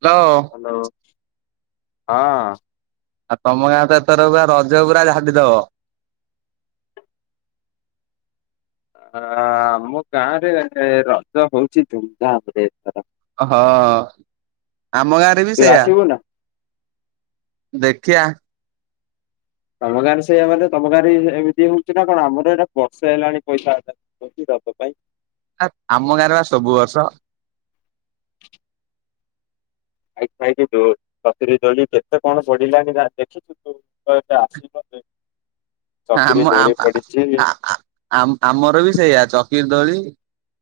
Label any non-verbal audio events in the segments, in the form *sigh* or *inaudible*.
ତ। ହାଲୋ, ହଁ। ଆଉ ତମ ଗାଁ ତ ଏଥର ପୁରା ରଜ ପୁରା ଝାଡିଦବ। ଅ ଆମ ଗାଁ ରେ ରଜ ହଉଛି ଧୁମଧାମ ରେ ଏଥର। ହଁ ଆମ ଗାଁ ରେ ବି ତୁ ସେଇୟା। ଆସିବୁ ନା ଦେଖିଆ। ତମ ଗାଁ ରେ ସେଇଆ ମାନେ ତମ ଗାଁରେ ବି ଏମିତି ହଉଛି ନା କଣ ଆମର ଏଇଟା ବର୍ଷେ ହେଲାଣି ପଇସା ଆଦାଏ ବେସି ପାଇଁ ଆ ଆମ ଗାଁରେ ବା ସବୁ ବର୍ଷ। *inaudible* ଖାଇ ଖାଇକି ତୁର ଚକିରି ଦୋଳି କେତେ କଣ ପଡ଼ିଲାଣି ରା ଦେଖିଛୁ ତୁ ତ ଏ ଆସି ପା ଆମ ଆମ ପଡିଛି ଆ ଆ ଆ ଆମ ଆ ଆମର ବି ସେଇଆା ଚକିରି ଦୋଳି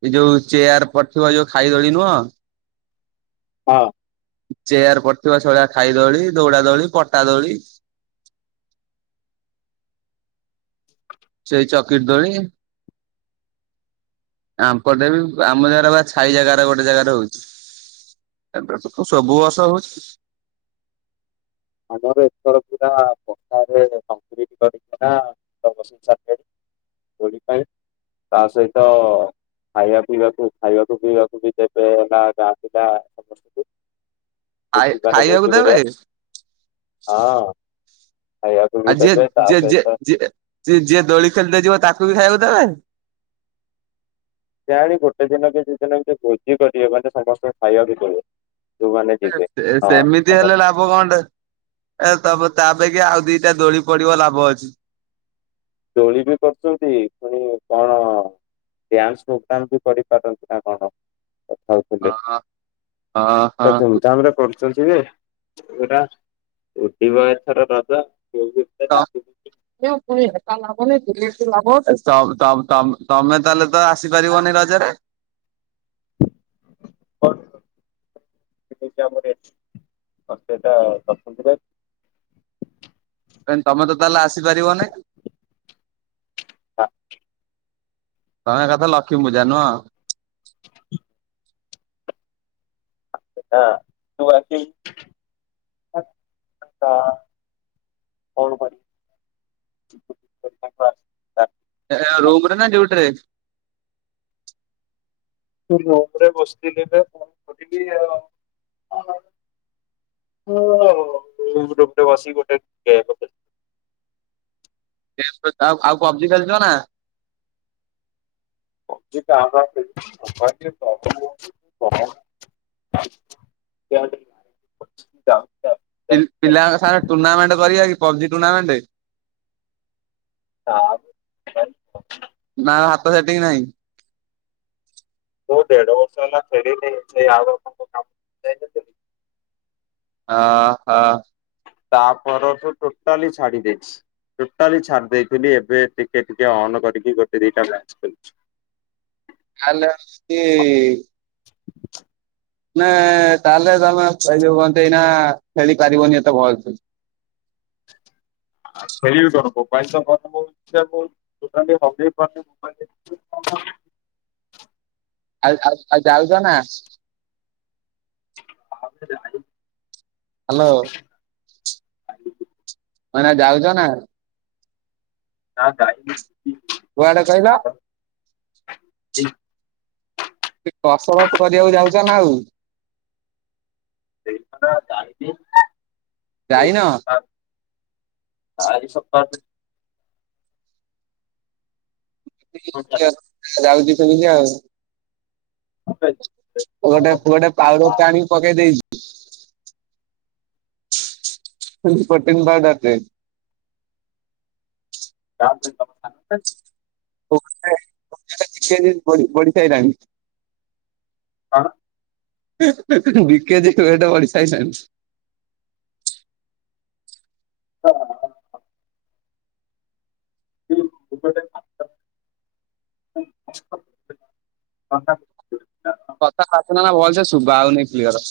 ଏଇ ଯୋଉ ଚେୟାର ପଡିଥିବ ଯୋଉ ଖାଇଦୋଳି ନୁହଁ? ହଁ। ଚେୟାର ପଡିଥିବା ଶେଇଭଳିଆ ଖାଇ ଦୋଳି ଦୌଡା ଦୋଳି ପଟା ଦୋଳି। ସେଇ ଚକିରି ଦୋଳି। ଆମପଟେ ବି ଆମ ଜାଗାରେ ବା ଛାଇ ଜାଗାରେ ଗୋଟେ ଜାଗାରେ ହଉଛି। ଏବେ ତ ସବୁ ବର୍ଷ ହଉଛି। ଆମର ଏପଟେ ପୁରା ହାଟ। ରେ ଅଙ୍କୁରି *unintelligible* ଚାକେରି ଦୋଳି ପାଇଁ। ତା ସହିତ ଖାଇବା ପିଇବାକୁ ଖାଇବାକୁ ପିଇବାକୁ ବି ଦେବେ ହେଲା ଗାଁ ପିଲା ସମସ୍ତଙ୍କୁ। ଆୟା ଭୋଜିମାନେ ଖାଇବାକୁ ଭୋଜି ଭଳିଆ ଦେବେ? ହଁ। ଖାଇବାକୁ ବି ଆଉ ଯିଏ ଦେବେ ତା ଯିଏ ଯିଏ ସହିତ ଯିଏ ଯିଏ ଯିଏ ଦୋଳି ଖେଳି ତେ ଯିବ ତାକୁ ବି ଖାଇବାକୁ ଦେବେ। କିଆଁଣି ଗୋଟେ ଦିନ କି ଦି ଦିନ ଏମିତି ଭୋଜି କରିବେ ମାନେ ସମସ୍ତଙ୍କୁ ଖାଇବାକୁ ଦେବେ। ଯୋଉମାନେ ଏ ଯିବେ। ସେ ହଁ ସେମିତି ସମ ହେଲେ ଲା ଭ କଣ ଟେ ଏ ତବ ତା ଅପେକ୍ଷା ଆଉ ଦିଟା ଦୋଳି ପଡିବ ଲାଭ ଅଛି। ଦୋଳି ବି କରୁଛନ୍ତି ପୁଣି କଣ ଡ୍ୟାନ୍ସ୍ ପୋଗ୍ରାମ୍ ବି କରିପାରନ୍ତି ନା କଣ କଥା ହ ହଁ ହଁ *unintelligible* ହଁ। ଧୁମଧାମ ରେ କରୁ ଛନ୍ତି ଯେ ଏଇଟା ଉଡ଼ିବ ଏଥର ରଜ କେ ତ ତମ୍ ତମ୍ ତମ୍ ତମେ ତାହେଲେ ତ ଆସିପାରିବନି ରଜରେ? *unintelligible* *unintelligible* କାଇଁ ତମେ ତ ତାହେଲେ ଆସି ପାରିବନି? ହଁ। ତମେ ଏକାଥରେ ଲକ୍ଷ୍ମୀ ପୂଜା ନୁହଁ? ହ ତୁ ବାକି *unintelligible* କଣ ପାଇଁ ତାକୁ ଏ ଆ ରୁମ୍ ରେ ନା ଡିଉଟିରେ? ରୁମରେ ବସିଥିଲି ତ କଣ କରିବି ଆ-ଆ ରୁମରେ ଟେ ବସିକି ଗୋଟେ ଗେମ୍ ଖେଳୁଥିଲି। ଆଉ ଆଉ ପବଜି ଖେଳୁଛ ନା? *unintelligible* *unintelligible* ପି ପିଲାଙ୍କ ସାଙ୍ଗେ ଟୁର୍ଣ୍ଣାମେଣ୍ଟ କରିବା କି ପବଜି ଟୁର୍ଣ୍ଣାମେଣ୍ଟ? ହଁ। ନା ହାତ ସେଟିଙ୍ଗ୍ ନାହିଁ? ମୁଁ ଦେଢ ବର୍ଷ ହେଲା ଖେଳିନି ସେ ଆଉ *unintelligible* ଆ-ଆ-ଆ ହାଁ। ତା ପରଠୁ ଟୋଟାଲି ଛାଡି ଦେଇଛି। ଟୋଟାଲି ଛାଡି ଦେଇଥିଲି ଏବେ ଟିକେ ଟିକେ ଅନ୍ କରିକି ଗୋଟେ ଦିଟା ମ୍ୟାଚ୍ ଖେଳୁଛି। ଆଲୋ ସ୍କି-ଇ-ଇ-ଇ ନା-ଆ-ଆ-ଆ ତାହେଲେ ତମେ ଏଇ ଯୋଉ କଣ ତ ଏଇନା-ଆ-ଆ-ଆ ଖେଳି ପାରିବନି ଏତେ ଭଲସେ। *inaudible* *unintelligible* *unintelligible* ଆ ଆଉ ଆଉ ଯାଉଛ ନା? ହଁ *unintelligible* ହାଲୋ। *unintelligible* ମାନେ ଯାଉଛ ନା? ନା ଯାଇନି। କୁଆଡେ କହିଲ? କି କସରତ କରିବାକୁ ଯାଉଛ ନା ଆଉ? *unintelligible* ଯାଇନ? ଚାରି ସପ୍ତାହ *unintelligible* *unintelligible* ଯାଉଛି ସେମିତି ଆଉ। ଗୋଟେ ପୁଅଟେ ପାଉଡରଟେ ଆଣିକି ପକେଇ ଦେଇଛି। ଏ ପ୍ରୋଟିନ୍ ପାଉଡର୍ ଟେ। *unintelligible* *unintelligible* କିଛି ହେଇନି ବଢ଼ି ବଢି ସାରିଲାଣି। କଣ? ବିକେ ଯେ ରେଟ୍ ବଢ଼ିସାରିଲାଣି। ହଁ ହ ହଁ। *unintelligible* କଥାବାର୍ତ୍ତା ନା ଭଲସେ ଶୁଭା ହଉନି କ୍ଲିୟର।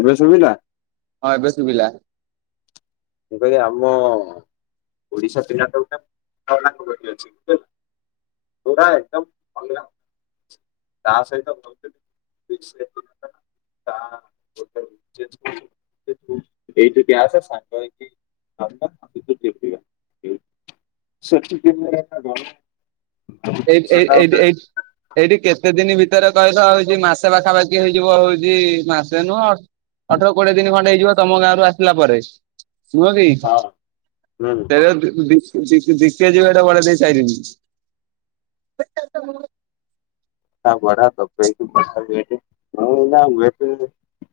ଏବେ ଶୁଭିଲା। ହଁ ଏବେ ଶୁଭିଲା। ମମୁଁ କହିଲେ ଆମ ଓଡିଶା ପିଲାଟା ଗୋଟେ ପୁଅଟା ଏକଦମ ବଙ୍ଗଲା ତା ସହିତ *unintelligible* *unintelligible* ଏଇଠି ଆସେ ସାଙ୍ଗ ହେଇକି *unintelligible* ଏଇଟ୍ ଏଇଟ୍ ସେଟା ଏଇଟ୍ ଗୋଟେ ଏଇଟ୍। ଏଇଠି କେତେ ଦିନ ଭିତରେ କହିଲ ହଉଛି ମାସେ ପାଖାପାଖି ହେଇଯିବ ହଉଛି ମାସେ ନୁହଁ ଅଠର କୋଡିଏ ଦିନ ଖଣ୍ଡେ ହେଇଯିବ ତମ ଗାଁରୁ ଆସିଲା ପରେ। ନୁହଁ କି ହଁ ହୁଁ ତେବେ ବି *unintelligible* *unintelligible* *unintelligible*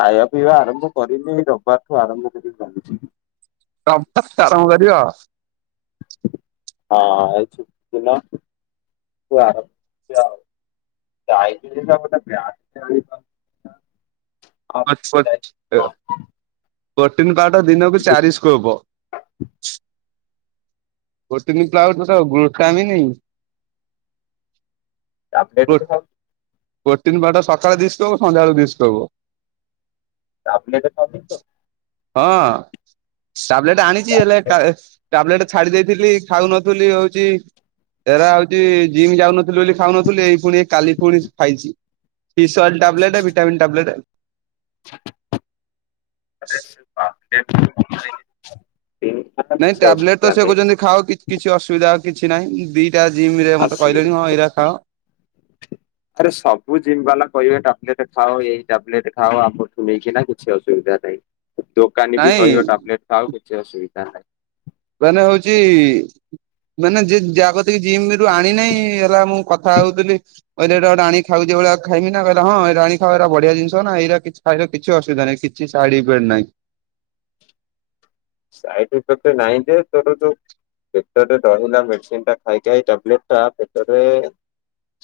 ଖାଇବା ପିଇବା ଆରମ୍ଭ କରିନି। ଏଇ ରବିବାର ଠୁ ଆରମ୍ଭ କରିକି ଭାବୁଛି। ରବିବାରଠୁ ଆରମ୍ଭ କରିବ। ହଁ ଛୁଟିଦିନ ଯାଇ *unintelligible* ପୋ ଯାଇଥିଲି କଣ ପ୍ରୋଟିନ୍ କଟ୍ ଦିନକୁ ଚାରି ସ୍କୋପ୍। *inaudible* ପ୍ରୋଟିନ୍ *unintelligible* ମତଲବ୍ ଗ୍ଲୁଟାମିନି। ଆମେ ଏଠୁ କେମିତି ଖାଉଛି? ଗୋଟିନ୍ ବାଟ ସକାଳେ ଦିଶୁଥିବ। ସନ୍ଧ୍ୟାବେଳେ ଦିଶୁଥିବ। *unintelligible* ହଁ ଟାବଲେଟ ଆଣିଛି ହେଲେ ଟାବଲେଟ ଛାଡି ଦେଇଥିଲି। ଖାଉନ ଥିଲି ହଉଛି ଏରା ହଉଛି ଜିମ୍ ଯାଉନଥିଲି ବୋଲି ଖାଉନଥିଲି ଏଇ ପୁଣି କାଲି ପୁଣି ଖାଇଛି ବିଶ୍ଵାଲ ଟ୍ୟାବଲେଟ ଭିଟାମନ୍ ଟ୍ୟାବଲେଟ *unintelligible* ନାଇଁ ଟ୍ୟାବଲେଟ ତ ସେ ହସ୍ପିଟାଲ କହୁଛନ୍ତି ଖାଅ କି କିଛି ଅସୁବିଧା ଆଉ କିଛି ନାହିଁ। ଦିଟା ଜିମ୍ ରେ ମତେ ଆସି କହିଲେଣି ହଁ ଏଇରା ଖାଅ। ଆରେ ସବୁ ଜିମ୍ ବାଲା କହିବେ ଟାବ୍ଲେଟ ଖାଓ ଏଇ ଟାବ୍ଲେଟ ଖାଓ ଆମଠୁ ନେଇକି ନା କିଛି ଅସୁବିଧା ନାହିଁ ଦୋକାନୀ ବି ନାଇଁ କହିବ ଟାବ୍ଲେଟ ଖାଓ କିଛି ଅସୁବିଧା ନାହିଁ। ମାନେ ହଉଛି ମାନେ ଯେ ଯାହାକତିକି ଜିମ୍ ରୁ ଆଣି ନାହିଁ। ମୁଁ କଥା ହଉଥିଲି। କିହିଲି ଏଇଟା ଗୋଟେ ଖାଉ ଯେ ଭଳିଆ ଖାଇମି ନା କହିଲା ହଁ ଏଇଟା ଆଣିକି ଖାଓ ଏଇଟା ବଢିଆ ଜିନିଷ ନା ଏଇରା କିଛି ଖାଇ ର କିଛି ଅସୁବିଧା ନାହିଁ। କିଛି ସାଇଡଇଫେକ୍ଟ ନାହିଁ। ସାଇଡଇଫେକ୍ଟ ନାହିଁ ଯେ ତୋର ଯୋଉ ପେଟରେ ଡହୁନା ମେଡିସିନ ଟା ଖାଇ ଖାଇ ଟାବ୍ଲେଟ୍ ପେଟରେ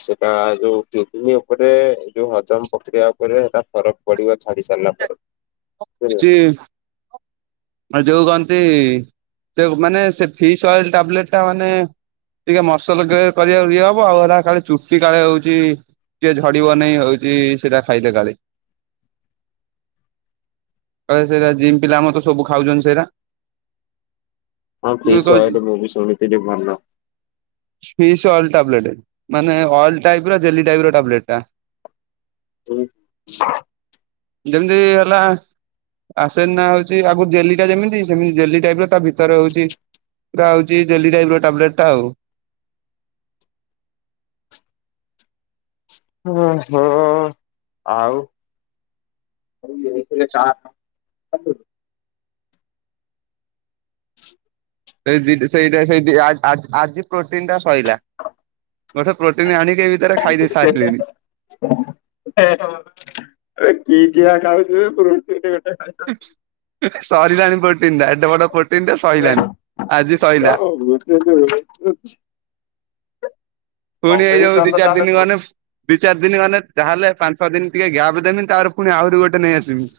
ସେଟା ଯୋଉ କିଡନୀ ଉପରେ ଯୋଉ ହଜମ ପ୍ରକ୍ରିୟା ଉପରେ ସେଇଟା ଫରକ ବଢିବା ଛାଡି ସାରିଲା ପରେ। ବୁଝିଲୁ ଯେ ମାନେ ଯୋଉ କହନ୍ତି। ମାନେ ସେ ଫିସ୍ ଅଏଲ ଟାବ୍ଲେଟ ଟା ମାନେ ଟିକେ ମସଲ ଗ୍ରେ କରିବାକୁ ଇଏ ହବ ଆଉ ହେଟା କାଳେ ଚୁଟି କାଳେ ହଉଛି ଟେ ଝଡିବ ନେଇ ହଉଛି ସେଟା ଖାଇଲେ କାଳେ। କ ସେଇଟା ଜିମ୍ ପିଲା ମାନେ ସବୁ ଖାଉଛନ୍ତି ସେଇଟା। ହଁ ଫିସ୍ ଅଏଟ୍ ମୁଁ ବି ଶୁଣିଥିଲି ଭଲ। ଫିସ୍ ଅଏଲ୍ ଟାବ୍ଲେଟ୍, ମାନେ ଅଏଲ ଟାଇପ୍ ର ଜେଲି ଟାଇପ୍ ର ଟାବ୍ଲେଟ୍ ଟା। ହଁ ଯେମିତି ହେଲା ଆସେନ ନା ହଉଛି ଆଗ ଜେଲି ଟା ଯେମିତି ସେମିତି ଜେଲି ଟାଇପ୍ ର ତା ଭି ତାର ହଉଛି ପୁରା ହଉଛି ଜେଲି ଟାଇପ୍ ର ଟାବ୍ଲେଟ ଟା ଆଉ। ଓ ହୋ ଆଉ *unintelligible* କା *unintelligible* ସେଇ ଜିଡ୍ ସେଇଟା ସେ ଆ ଆ ଆଜି ପ୍ରୋଟିନ ଟା ସୋଇଲା। ଗୋଟେ ପ୍ରୋଟିନ୍ ଆଣିକି ଏମି *unintelligible* ହେ ଏ କି କିଆ ଖାଉଛୁ ବେ ପ୍ରୋଟିନ ଗୋଟେ। ସରିଲାଣି ପ୍ରୋଟିନ ଟା, ଏଡେ ବଡ ପ୍ରୋଟିନ ଟା ସଇଲାଣିି, ଆଜି ସଇଲା। *unintelligible* ପୁଣି ହେଇଯାଉ ଦି କମ୍ପିଟିସନ ଚାରି ତାହେଲେ ଦିନ ଗନେ ଦି ଚାରି ଦିନ ଗନେ, ଯାହାହେଲେ ପାଞ୍ଚ ଛଅ ଦିନ ଟିକେ ଗ୍ୟାପ୍ ଦେମି ତାପରେ ପୁଣି ଆହୁରି ଗୋଟେ ନେଇ ଆସିବି।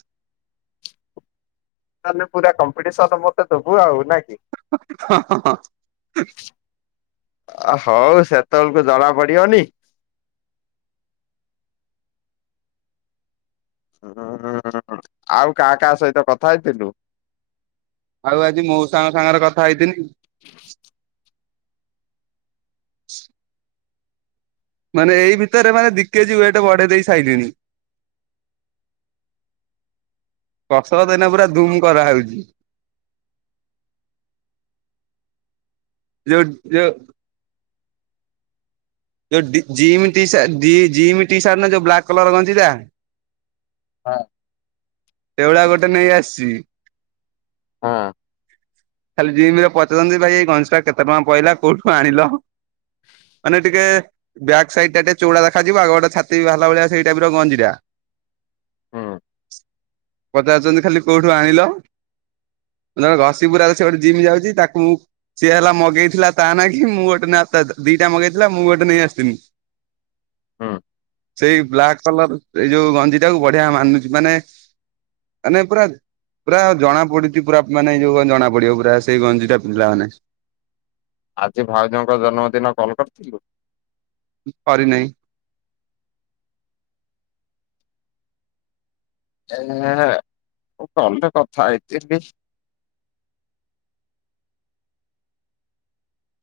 ତାହେଲେ ପୁରା କମ୍ପିଟିସନ୍ ମତେ ଦେବୁ ଆଉ ନା କି? ହଁ ହଁ ହଁ। ଓ ହଉ, ସେତେବେଳକୁ ଜଣା ପଡିବନି। ଉଁ ଆଉ କାହା କାହା ସହିତ କଥା ହେଇଥିଲୁ? ଆଉ ଆଜି ମଉଷାଙ୍କ ସାଙ୍ଗରେ କଥା ହେଇଥିନି। ମାନେ ଏଇ ଭିତରେ ମାନେ ଦି କେଜି ୱେଟ୍ ବଢେଇ ଦେଇ ସାଇଲିଣି। କସରତ୍ ଏଇନା ପୁରା ଧୁମ୍ କରାହଉଛି। ଜଉ ଯେ ଜଉ ଡି ଜିମ୍ ଟିସା ଜି -ଜିମ ଟିସା ଦିନ ଯୋଉ ବ୍ଲାକ୍ କଲର‌ ଗଞ୍ଜି ଟା ହଁ ସେଇଭଳିଆ ଗୋଟେ ନେଇ ଆସିଛି। ହଁ। ଖାଲି ଜିମିରେ ପଚାରୁଛନ୍ତି ଭାଇ ଏଇ ଗଞ୍ଜିଟା କେତେ ଟଙ୍କା ପଇଲା କୋଉଠୁ ଆଣିଲ। ମାନେ ଟିକେ ବ୍ୟାକ୍ ସାଇଡ ଟା ଟିକେ ଚଉଳା ଦେଖାଯିବ ଆଉ ଗୋଟେ ଛାତି ବାଲା ଭଳିଆ ସେଇ ଟାଇପର ଗଞ୍ଜି ଟା। ହୁଁ ପଚାରୁଛନ୍ତି ଖାଲି କୋଉଠୁ ଆଣିଲ ନଲେ ଘଷିପୁରା ସେ ଗୋଟେ ଜିମ୍ ଯାଉଛି ତାକୁ ମୁଁ ସିଏ ହେଲା ମଗେଇଥିଲା ତା ନାକି ମୁଁ ଗୋଟେ ନାଁ ଟା ଦିଟା ମଗେଇଥିଲା ମୁଁ ଗୋଟେ ନେଇ ଆସିଥିନି। ହଁ। ସେଇ ବ୍ଲାକ୍ କଲର ଏଇ ଯୋଉ ଗଞ୍ଜି ଟାକୁ ବଢିଆ ମାନୁଛି ମାନେ ମାନେ ପୁରା ପୁରା ଜଣା ପଡିଛି ପୁରା ମାନେ ଯୋଉ ଜଣା ପଡିବ ପୁରା ସେଇ ଗଞ୍ଜି ଟା ପୁରା ମାନେ ଆଜି ଭାଉଜଙ୍କ ଜନ୍ମଦିନ କଲ କରିଥିଲୁ? କରିନେଇ। ଏ କଲ୍ ରେ କଥା ହେଇଥିଲି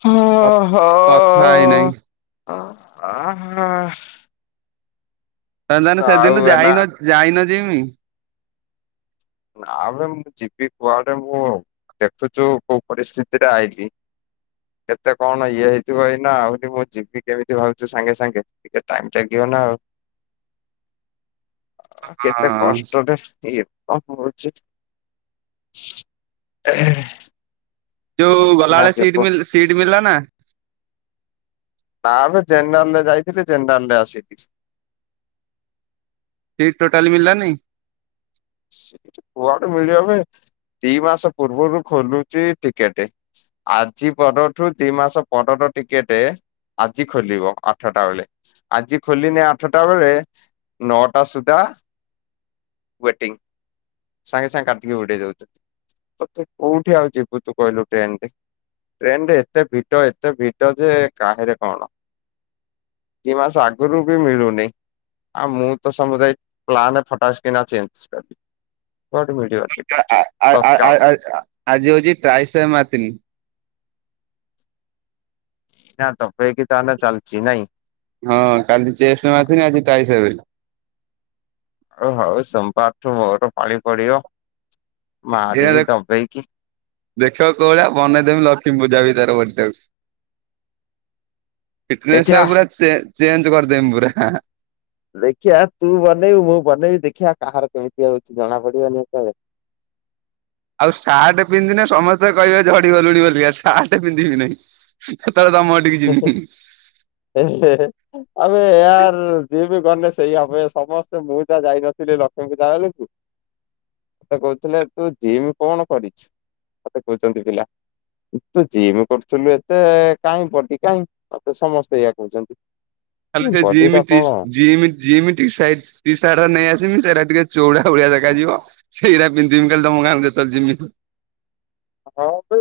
ହଁ ହଁ। ହାଇ ନାଇଁ। ଓ ଆହାଃ। ତା ତାହେଲେ ସେଦିନୁ ହେଲା ଯାଇନ ଯାଇନ ଯିମି ନାବେ ମୁଁ ଯିବି କୁଆଡେ ମୁଁ ଦେଖୁଛୁ କୋଉ ପରିସ୍ଥିତିରେ ଆଇଲିି। କେତେ କଣ ଇଏ ହେଇଥିବ ଏଇ ନା ଆହୁରି ମୁଁ ଯିବି କେମିତି ଭାବୁଛୁ ସାଙ୍ଗେ ସାଙ୍ଗେ ଟିକେ ଟାଇମ ଟାଗିିବ ନା ଆଉ। ଆ କେତେ ହଁ କଷ୍ଟରେ ଇଏ କଣ ହଉଛି *unintelligible* ଯୋଉ ନା ଗଲାବେଳେ ସିଟ ଦେବ ମି ସିଟ୍ ମିଳିଲା ନା? ନା ବେ ଜେନେରାଲ ରେ ଯାଇଥିଲି ଜେନେରାଲ ରେ ଆସିିଲି ସିଟ୍ ଟୋଟାଲି ମିିଳିଲାନି? ସିଟ୍ କୁଆଡେ ମିଳିବ ବେ ଦି ମାସ ପୂର୍ବରୁ ଖୋଲୁଛି ଟିକେଟ ଆଜି ପରଠୁ ଦି ମାସ ପରର ଟିକେଟ ଆଜି ଖୋଲିବ ଆଠଟା ବେଳେ ଆଜି ଖୋଲିଲେ ଆଠଟା ବେଳେ ନଅଟା ସୁଦ୍ଧା ୱେଟିଂ ସାଙ୍ଗେ ସାଙ୍ଗେ କାଟିକି ଉଡ଼େଇ ଦଉଚନ୍ତି। ତଥାପି କୋଉଠି ଆଉ ଯିବୁତୁ କହିଲୁ ଟ୍ରେନରେ। ଟ୍ରେନରେ ଏତେ ଭିଡ଼ ଏତେ ଭିଡ଼ଯେ କାହାରି କଣ। ଦିମାସେ ଆଗରୁବି ମିଳୁନି ଆଉମୁତ ସମୁଦାୟ ପ୍ଲାନ ଫଟା କିନା ଚେଞ୍ଜକଲି କୁଆଡ଼ୁମିଳିବ। ଆଁ ଆଁ ଆଁ ଆଁ ଆଁ ଆଜି ହଉଚି ଟ୍ରାଇଶହ ମାତନୀ ନା ଦବେଇକି ତାହାନେ ଚାଲିଚି ନାଇଁ। ହଁ କାଲି ଚେଷ୍ଟ ମାରିଥିନି ଆଜି ଟାଇସେ *unintelligible* ଓଉ ହଉ ସୋମବାରଠୁ ମୋର ପାଳି ପଡ଼ିବ ଏଇନା ମାରିବି ଦେଖ ଦବେଇକି‌। ଦେଖିବ କୋଉଭଳିଆ ବନେଇଦମି ଲକ୍ଷ୍ମୀ ପୂଜା ଭିତରେ ବଡିଟାକୁ। ଫିଟନସ୍ ଦେଖିଆ ଟାକୁ ପୁରା ଚେ ଚେଞ୍ଜ କରିଦେବି ପୁରା ହା ହା। ଦେଖିଆ ତୁବନେଇବୁ ମୁବନେଇବି ଦେଖିଆ କାହାର କେମିତି ହଉଚି ଜଣା ପଡ଼ିବନି ହେତେଳେ। ଆଉ ସାର୍ଟ ପିନ୍ଧିନେ ସମସ୍ତେ କହିବେ ଝଡ଼ିଗଲୁଣି ବୋଲି ଆଉ ସାର୍ଟ ପିନ୍ଧିମିନେଇ। ସେତେବେଳେ ତମଘଟିକି ଯିମି ହୁଁ। ଏହେ ହେ। ଆରେ ଏୟାର ଯିଏବି ଗନେ ସେଇ ଆମେ ସମସ୍ତେ ମୁଯାଯାଇନଥିଲି ଲକ୍ଷ୍ମୀପୂଜା ବେଳକୁ *inaudible* ସେକଉଥିଲେ ତୁଜିମ୍ କଣ କରିଛୁ? ମତେ କହୁଚନ୍ତି ପିଲା ତୁଜିମ୍ କରୁଥିଲୁ ଏତେ କାଇଁ ବଡି କାଇଁ ମତେ ସମସ୍ତେ ଏଇଆ କଉଚନ୍ତି। ଖାଲିସେଇ ଜିମ୍-ଟିସ୍-ଜିମ୍ ଯିମ୍ ଟିସାଇଟି ଟିସାଟ୍ ନେଇଆସିମି ସେରା ଟିକେ ଚୋଉଡ଼ାଭଳିଆ ଦେଖାଯିବ। ସେଇରା ପିନ୍ଧିମି ଖାଲି ତମ ଗାଁକୁ ଜେତେବେଳେ ଯିମି। ହଁ ବେ